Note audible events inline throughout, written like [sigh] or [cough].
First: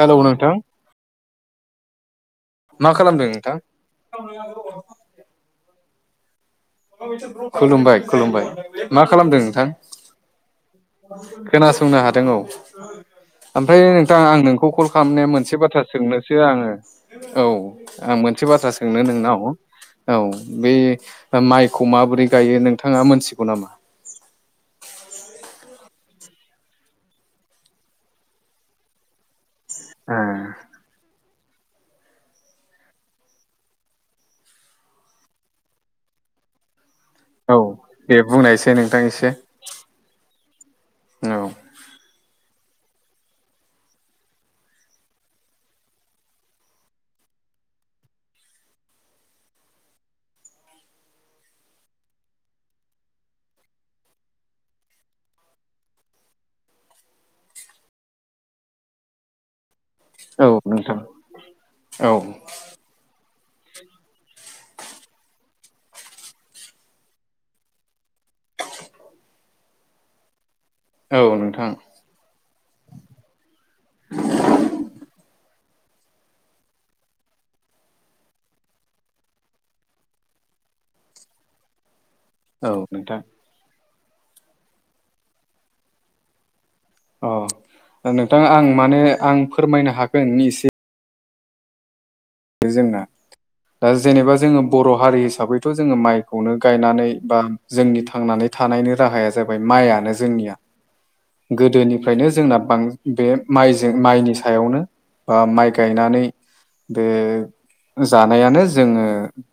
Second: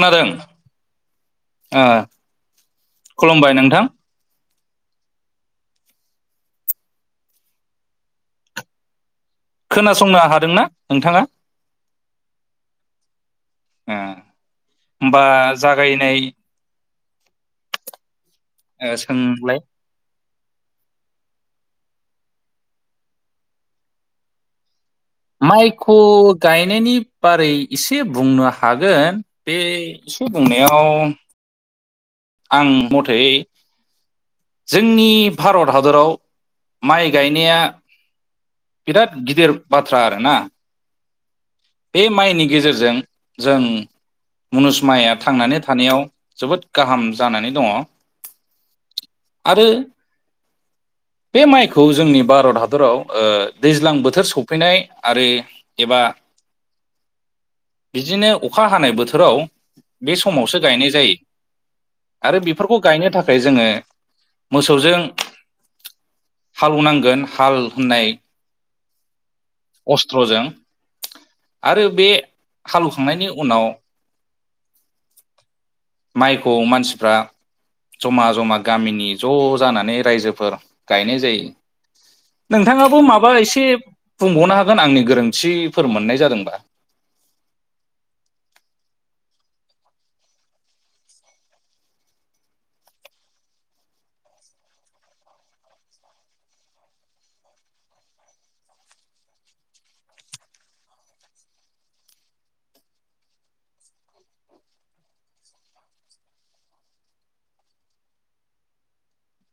Hello नोंथां आ मा खालामदों नोंथां खुलुमबाय खुलुमबाय मा खालामदों नोंथां खोनासंनो हादोंना नोंथाङा खोनासंनो हादों औ ओमफ्राय ओ नोंथां आं नोंखौ कल होमबा खालामनाया मोनसे बाथ्रा जागायनाय सोंनोसो आङो औ आं मोन बाथ्रा ओ सोंनो नोंनाव सोंलाय औ बे माइखौ माबोरै गायो नोंथाङा मोनथिगौ नामा माइखौ गायनायनि बारै एसे बुंनो हागोन बे ओ [unintelligible] बुंनायाव आं मथै जोंनि भारत हादराव माइ गायनाया औ दे बुंनायसै नोंथां बिराद एसे गिदिर बाथ्रा आरो ना औ बे माइनि गेजेरजों जों मुनुसमाया थांनानै थानायाव जोबोद गाहाम जानानै दङ आरो [inaudible] बे माइखौ जोंनि भारत हादराव ओ दैज्लां बोथोर सफैनाय आरो एबा बिदिनो अखा हानाय बोथोराव बे औ समावसो गायनाय नोंथां जायो औ आरो बेफोरखौ गायनो थाख खाय जोंङो मोसौजों हालवनांगोन हाल होननाय अस्त्रजों औ नोंथां आरो बे हालौखांनायनि उनाव [inaudible] माइखौ मानसिफ्रा जमा जमा गामिनि ज जानानै रायजोफोर गायनाय जायो औ नोंथांङाबो नोंथां माबा एसे बुंबावनो हागोन आंनि गोरोन्थिफोर मोननाय जादों अ नोंथां आं माने आं फोरमायनो हागोननि एसे बे जोंना दा जेनेबा जोंङो बर हारि हिसाबैथ जोंङो माइखौनो गायनानै बा जोंनि थांनानै थानायनि राहाया जाबाय माइआनो जोंनिया गोदोनिफ्रायनो जोंना बां बे माइजों माइनि सायावनो बा माइ गायनानै बे जानायानो जोंङो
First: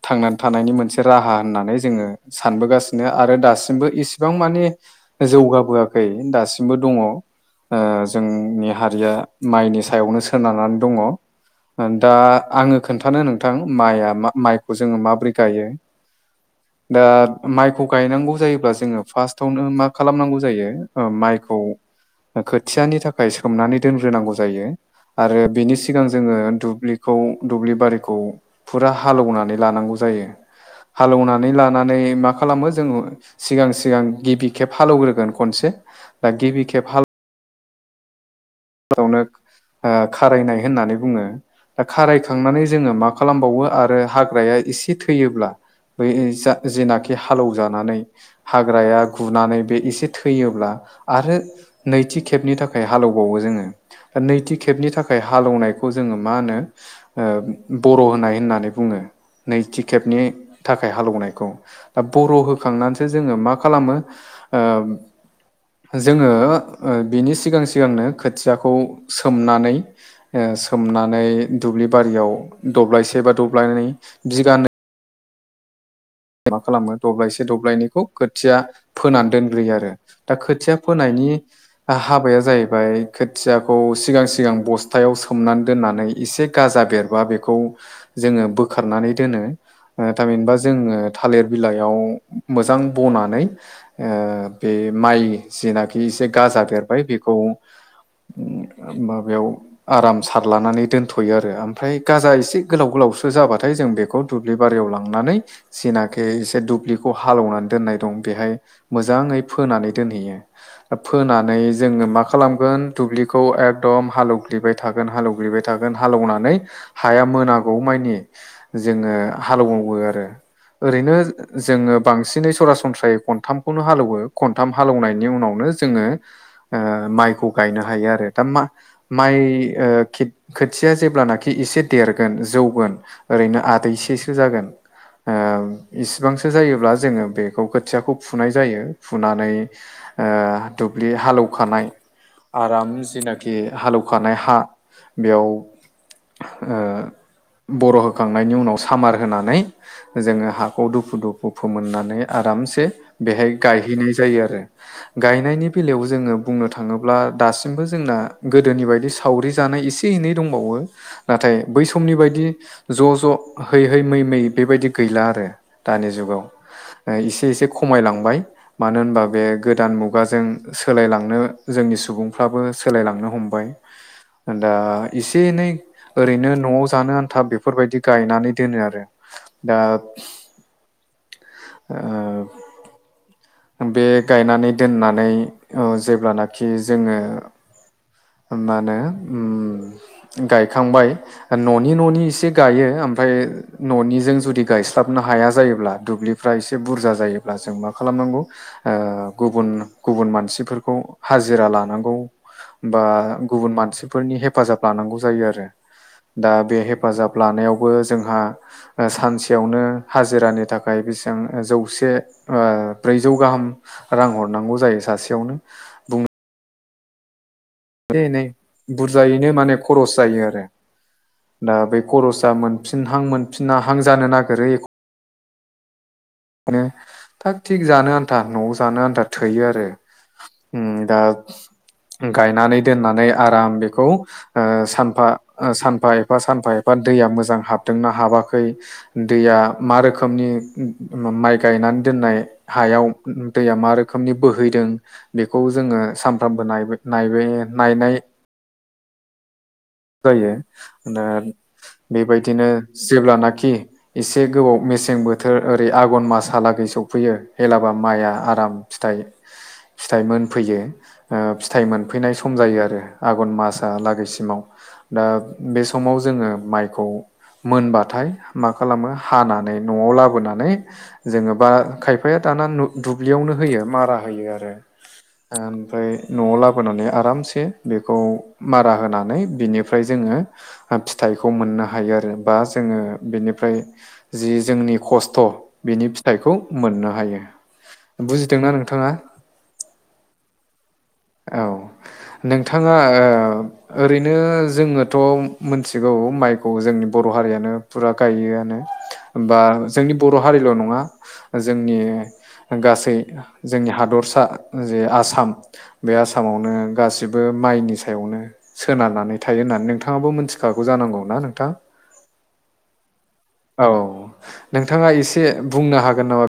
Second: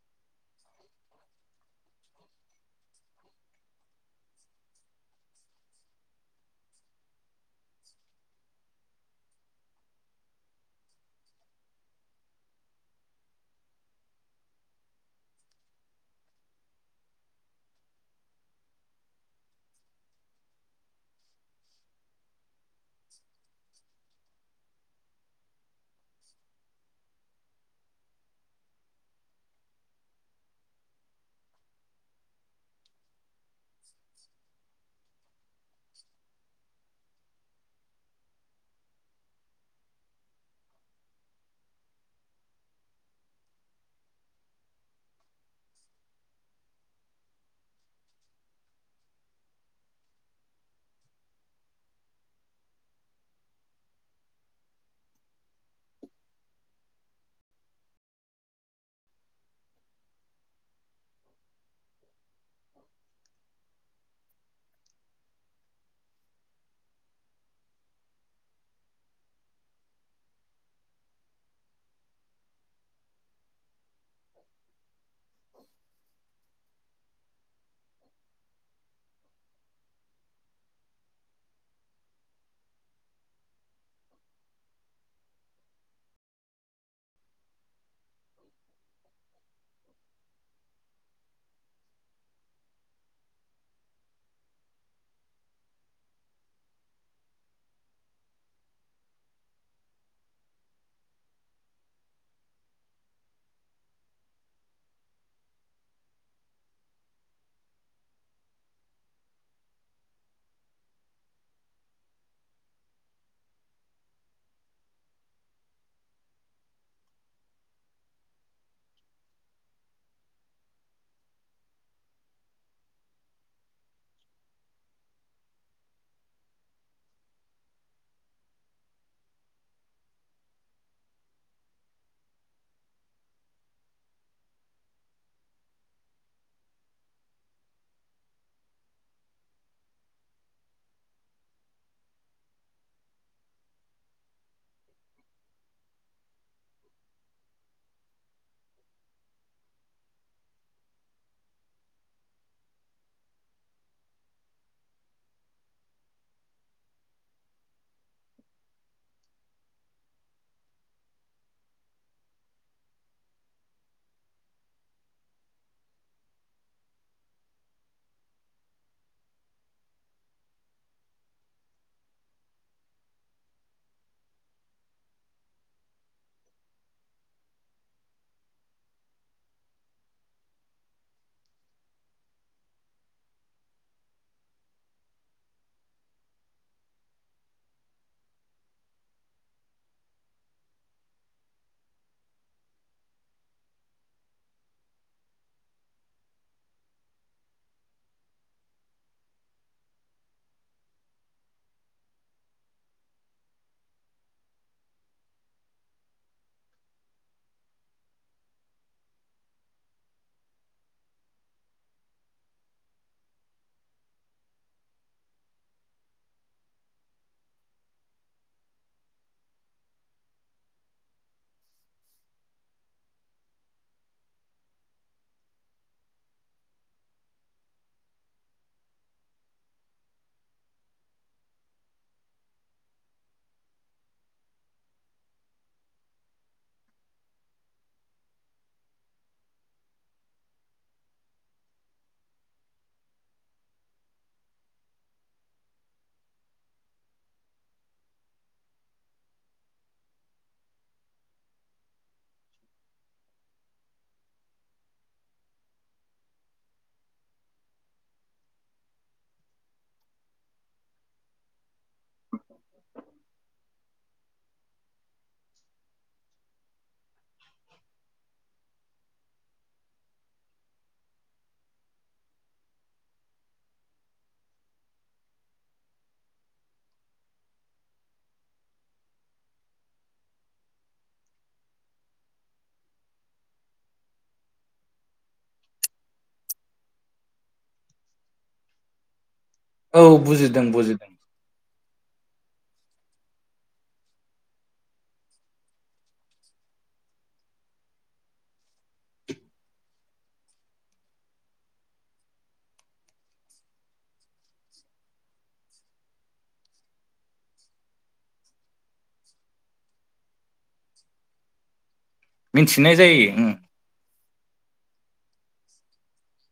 थांनानै थानायनि मोनसे राहा होननानै जोंङो सानबोगासिनो आरो दासिमबो इसिबां माने जौगाबोआखै दासिमबो दङ ओ जोंनि हारिया माइनि सायावनो सोनारनानै दङ दा आङो खोन्थानो नोंथां माइआ माइखो जोंङो माबोरै गायो दा माइखौ गायनांगौ जायोब्ला जोंङो फार्स्टावनो मा खालामनांगौ जायो ओ माइ खौ खोथियानि थाखाय सोमनानै दोनग्रोनांगौ जायो आरो बिनि सिगां जोंङो दुब्लिखौ दुब्लि बारिखौ फुरा हालौनानै लानांगौ जायो हालौनानै लानानै मा खालामो जोंङो सिगां सिगां गिबि खेब हालौग्रोगोन खनसे दा गिबि खेब हाल नो ओ खारायनाय होननानै बुङो दा खारायखांनानै जोंङो मा खालामबावो आरो हाग्राया इसे थैयोब्ला बै जा जेनाखि हालौजानानै हाग्राया गुनानै बे एसे थैयोब्ला आरो नैथि खेबनि थाखाय हालेबावो जोंङो दा नैथि खेबनि थाखाय हालेवनायखौ जोंङो मा होनो बर होनाय होननानै बुङो नैथि खेबनि थाखाय हालौनायखौ दा बर होखांनानैसो जोंङो मा खालामो ओ जोंङो बिनि सिगां सिगांनो खोथियाखौ सोमनानै ओ सोननानै दुब्लि बारियाव दब्लायसे दब्लायनै बिगानै [inaudible] मा खालामो दब्लायसे दब्लायनैखौ खोथिया फोनानै दोनग्रोयो आरो दा खोथिया फोनायनि नि हाबाया जाहैबाय खोथियाखौ सिगां सिगां बस्थायाव सोमनानै दोननानै एसे गाजा बेरबा बेखौ जोंङो बोखारनानै दोनो ओ थामहिनबा जोंङो थालिर बिलाइयाव मोजां बनानै ओ बे माइ जेनाखि एसे गाजा बेरबाय बेखौ माबायाव आराम सार लानानै दोनथ'यो आरो ओमफ्राय गाजा एसे गोलाव गोलाव सो जाबाथाय जों बेखौ दुब्लि बारियाव लांनानै जेनाखि एसे दुब्लिखौ हालेवनानै दोननाय दं बेहाय मोजाङै फोनानै दोनहैयो। फोनानै जोङो मा खालामगोन दुब्लिखौ एकदम हालेवग्लिबाय थागोन हालौग्लिबाय थागोन। गोन हालेवनानै हाया मोनांगौ मानि जोङो हालौवो आरो। ओरैनो जोङो बांसिनै सरासनस्रायै खनथामखौनो हालौवो खनथाम हालौनायनि उनाव नो जोङो ओ माइखौ गायनो हायो आरो दा माइ ओ खोथिया जेब्लानाखि एसे देरगोन जौगोन ओरैनो आदैसेसो जागोन ओम। इसिबांसो जायोब्ला जोङो बेखौ खोथियाखौ फुनाय जायो फुनानै ओ दुबि - दुब्लि हालौखानाय आराम जिनाखि हालौखानाय हा बेयाव ओ बर' होखांनायनि उनाव सामार होनानै जोङो हाखौ दुफु दुफु फोमोननानै आरामसे बेहाय गायहैनाय जायो आरो। गायनायनि बेलायाव जोङो बुंनो थाङोब्ला दासिमबो जोंना गोदोनि बायदि सावरि जानाय एसे एनै दंबावो नाथाय बै समनि बायदि ज' ज' है हैै मै मै बेबायदि गैला आरो दानि जुगाव। एसे एसे खमायलांबाय मानो होनबा बे गोदान मुगाजों सोलायलांनो जों जोंनि सुबुंफ्राबो सोलायलांनो हमबाय। दा एसे एनै ओरैनो न'आव जानो आनथा बेफोरबायदि गायनानै दोनो आरो। दा ओ बे गायनानै दोननानै आं जेब्लानाखि जोङो मा होनो ओम गायखांबाय न'नि न'नि इसे गायो ओमफाय न'निजों जुदि गायस्लाबनो हाया जायोब्ला दुब्लिफ्रा एसे बुरजा जायोब्ला जों मा खालाम गौ ओ गुब गुबुन मानसिफोरखौ हाजिरा लानांगौ। बा गुबुन मानसिफोरनि हेफाजाब लानांगौ जायो आरो। दा बे हेफाजाब लानायावबो जोंहा सानसेयावनो हाजिरानि थाखाय बेसेबां जौसे ओ ब्रैजौ गाहाम रां हरनांगौ जायो सासेयावनो बुं ए एनै बुरजायैनो माने खरस जायो आरो। दा बै खरसाआ मोनफिनहां मोनफिना हां जानो नागिरो एख नो थाग थिग जानो आन्था न'आव जानो आन्था थोयो आरो। उम दा गायनानै दोननानै आराम बेखौ ओ सानफा सानफा एफा सानफा एफा दैया मोजां हाबदोंना हाबाखै दैया मा रोखोमनि मा माइ गायनानै दोननाय हायाव दैया मा रोखोमनि बोहैदों बेखौ जोङो सानफ्रामबो नायबाय नायनाय [unintelligible] जायो दा बेबायदिनो जेब्लानाखि एसे गोबाव मे मेसें बोथोर ओरै आघन माासहालागै सफैयो हेलाबा माइआ आराम फिथाइ। फिथाइ मोनफैयो ओ फिथाइ मोनफैनाय सम जायो आरो आघन मासालागैसिमाव। दा बे समाव जोङो माइखौ मोनबाथाय मा खालामो हानानै न'आव लाबोनानै जोङो बा खायफाया दा ना दु-दुब्लियावनो होयो मारा होयो आरो। ओमफ्राय न'आव लाबोनानै आरामसे बेखौ मारा होनानै बिनिफ्राय जोङो फिथाइखौ मोननो हायो आरो बा जोङो बिनिफ्राय जि जोंनि खस्थ' बिनि फिथाइखौ मोननो हायो। बुजिदोंना नोंथाङा? औ बुजिदों बुजिदों। औ नोंथाङा ओ ओरैनो जोङोथ' मोनथिगौ माइखौ जोंनि बर' हारियानो फुरा गायोआनो बा जोंनि बर' हारिल' नङा जोंनि गासै जोंनि हादरसा जे आसाम बे आसामावनो गासिबो माइनि सायावनो सोनार नानै थायो होननानै नोंथाङाबो मिथिखागौ जा नंगौ ना नोंथां? मिथिनाय जायो उम औ नोंथाङा एसे बुंनो हागोन नामा?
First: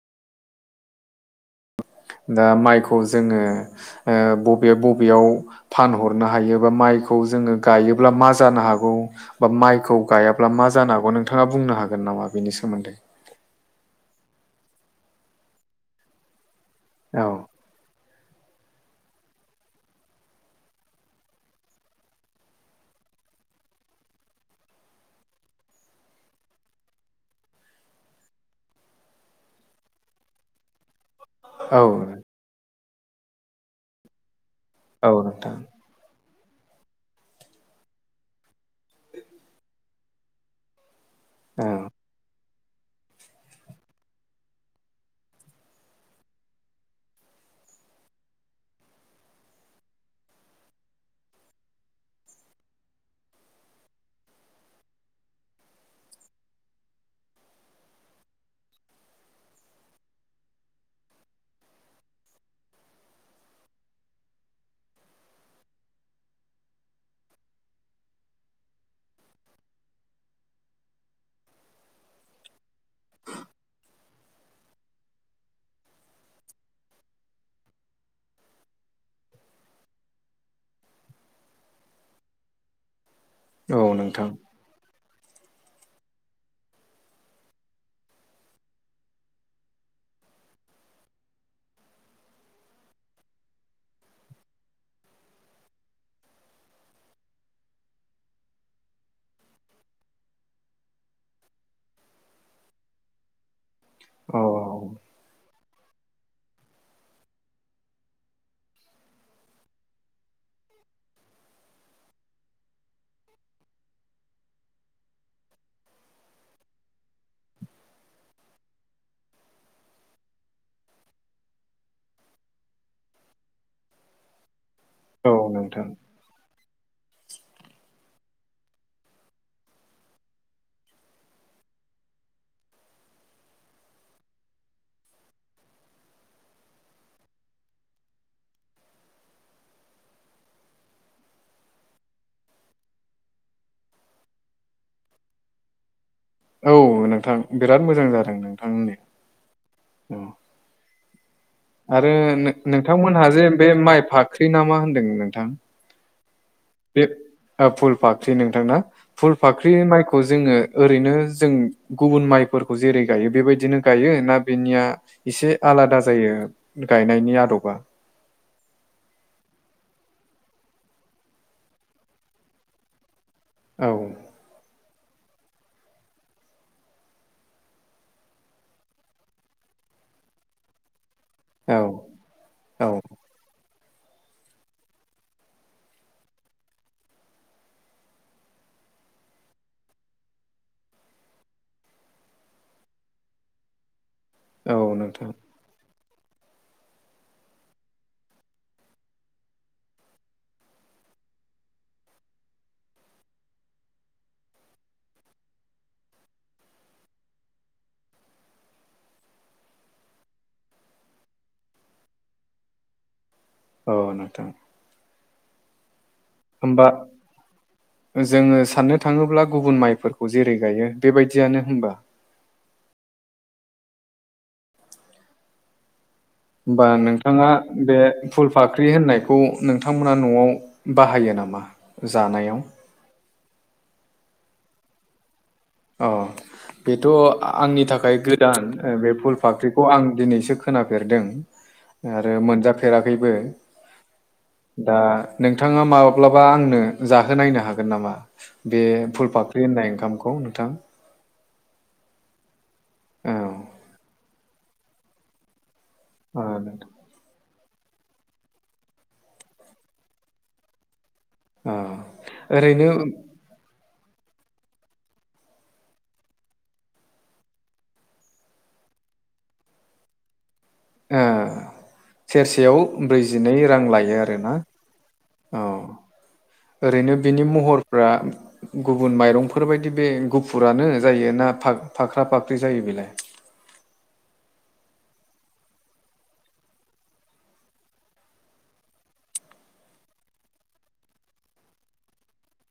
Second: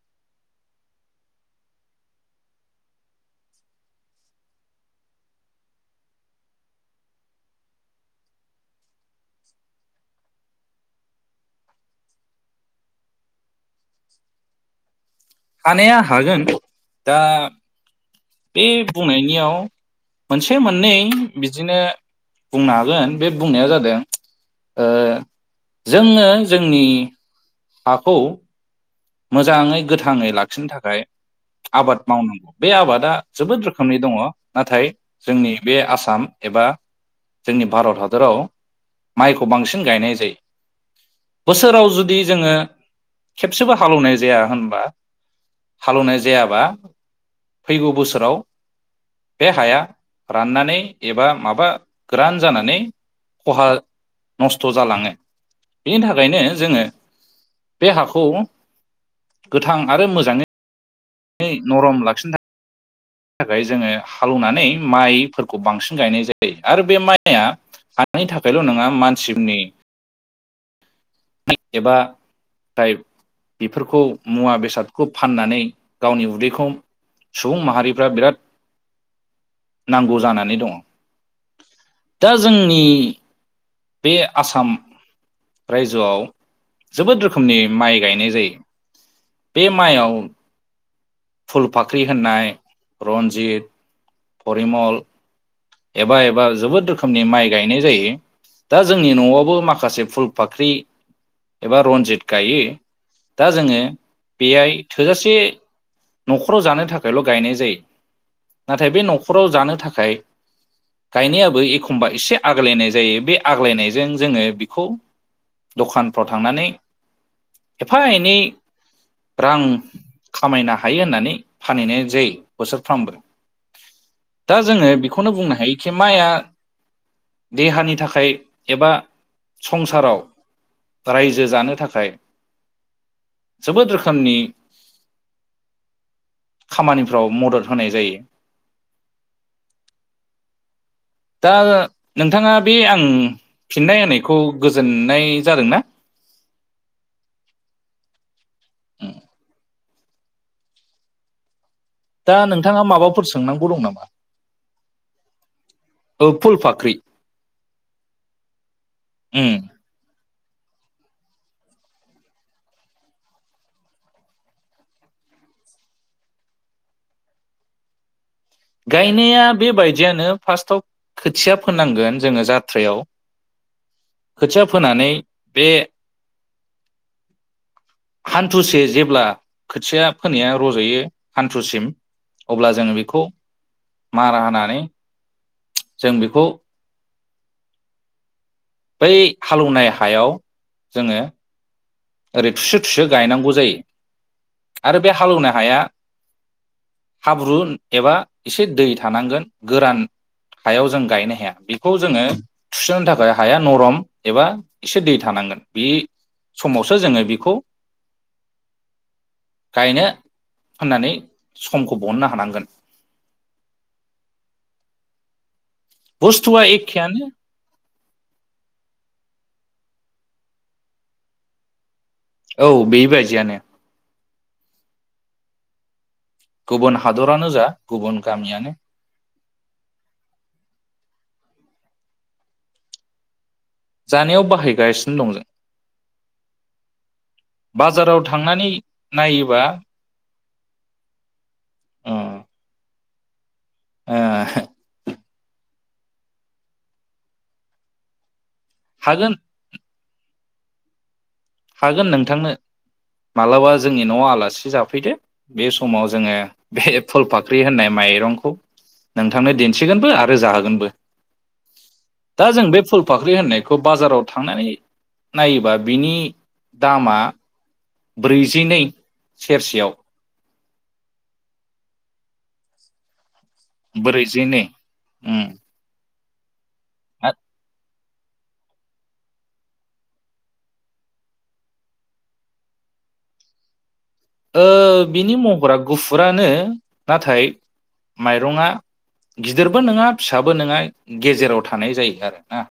दा माइखौ जोङो बबे बबेयाव फानहरनो हायोबा माइखौ जोङो गायोब्ला मा जानो हागौ बा माइखौ गायाब्ला मा जानो हागौ नोंथाङा बुंनो हा हागोन नामा बेनि सोमोन्दै? हानाया हागोन दा औ बे बुंनायनियाव मोनसे मोननै बिदिनो बुंनो हागोन बे बुंनाया जादों ओ जोङो जोंनि हाखौ मोजाङै गोथाङै लाखिनो थाखाय औ आबाद मावनांगौ बे आबादा जोबोद रोखोमनि दङ। नाथाय औ जोंनि नोंथां बे आसाम एबा जोंनि भारत हादराव माइखौ बांसिन गायनाय जायो। बोसोराव औ जुदि जोङो खेबसेबो हालेवनाय जाया होनबा? हालेवनाय जायाबा फैगौ बोसोराव बे हाया राननानै एबा माबा गोरान जानानै खहा नस्थ' जालाङो बेनि थाखायनो जोङो बे हाखौ गोथां आरो मोजाङै बे नरम लाखिनो थाख थाखाय जोङो हालौनानै माइफोरखौ बांसिन गायनाय जायो आरो बे माइआ हानि थाखायल' नोङा मानसिबनि एबा गाय बेफोरखौ मुवा बेसादखौ फाननानै गावनि उदैखौ सुबुं माहारिफ्रा बिराद नांगौ जानानै दङ दा जोंनि औ बे नोंथां आसाम रायजोआव जोबोद रोखोमनि माइ गायनाय जायो। बे माइआव फुल फाख्रि होननाय रन्जित परिमल एबा एबा जोबोद रोखोमनि माइ गायनाय जायो। दा जोंनि न'आवबो माखासे फुल फाख्रि एबा रनजित गायो। दा जोङो औ बेयाय थोजासे न'खराव जानो थाखायल' गायनाय जायो। नाथाय बे न'खराव जानो थाखाय गायनायाबो एखमबा एसे आग्लायनाय जायो। बे आग्लायनायजों जोङो बिखौ दखानफ्राव थांनानै एफा एनै रां खामायनो हायो होननानै फानहैनाय जायो बोसोरफ्रामबो। [inaudible] दा जोङो बेखौनो औ बुंनो नोंथां हायोखि माइआ देहानि थाखाय एबा संसाराव रायजो जानो थाखाय जोबोद रोखोमनि खामानिफ्राव मदद होनाय जायो। दा नोंथाङा बे आं फिननाय होननायखौ गोजोननाय जादोंना? औ नोंथां बिराद मोजां जादों नोंथांनि उम आरो दा नोंथाङा माबाफोर नोंथांमोनहा जे सोंनांगौ बे दं माइ फाख्रि ना मा? होनदों नोंथां ओ फुल फाख्रि फुलफाख्रि नोंथां ना? उम फुलफाख्रि माइखौ जोङो ओरैनो जों गुबुन माइफोरखौ जेरै गायो बेबायदिनो गायो ना बेनिया एसे आलादा जायो? गायनायनि आदबा गायनाया बेबायदियानो फार्स्टआव खोथिया फोनांगोन जोङो जात्रायाव औ खोथिया फोनानै बे हान्थुसे जेब्ला खोथिया फोनाया रज'यो औ हान्थुसिम अब्ला औ जोङो बेखौ मारा होनानै जों बेखौ बै हालौवनाय हायाव जोङो ओरै थुसु थुसो गायनांगौ जायो औ आरो बे नोंथां हालेवनाय हाया हाब्रु एबा एसे दै थानांगोन गोरान हायाव जों गायनो हाया बेखौ जोङो थुसुनो थाखाय हाया नरम एबा एसे दै थानांगोन बे समावसो जोङो बेखौ गायनो होननानै समखौ बहननो हानांगोन औ नोंथां बुस्थुआ होमबा एखेयानो जोङो साननो थाङोब्ला गुबुन माइफोरखौ जेरै गायो बेबायदियानो होमबा? औ बेबायदियानो होमबा गुबुन हादरानो नोंथाङा जा बे गुबुन फुल गामियानो फाख्रि होननाय खौ नोंथांमोना न'आव बाहायो नामा जानायाव? जानायाव बाहायगासिनो दं जों औ बेथ' आंनि थाखाय बाजाराव गोदान थांनानै बे फुल नायोबा फाख्रिखौ आं दिनैसो खोनाफेरदों ओ आरो मोनजाफेराखैबो ओ दा नोंथाङा माब्लाबा आंनो जाहोनायनो हागोन नामा? बे हागोन फुलफाख्रि होननाय ओंखामखौ खौ नोंथां हागोन नोंथांनो औ मालाबा जोंनि न'आव आलासि जाफैदो बे सम समाव जोङो ओ बे फुलफाख्रि बे होननाय माइरंखौ नोंथांनो दिन्थिगोनबो आरो जाहोगोनबो ओ दा जों बे ओरैनो फुल फाख्रि होननायखौ बाजाराव थांनानै नायोबा बिनि दामा ब्रैजिनै सेरसेयाव सेरसेयाव ब्रै जिनै रां लायो आरोना ब्रैजिनै उम अ ओरैनो बिनि महर फ्रा गुबुन माइरंफोरबायदि बे गुफुरानो जायो ना फाख्रा फाख्रि जायो बेलाय? ओ बिनि महरा गुफुरानो नाथाय माइरंंआ गिदिरबो नङा फिसाबो नङा गेजेराव थानाय जायो आरो ना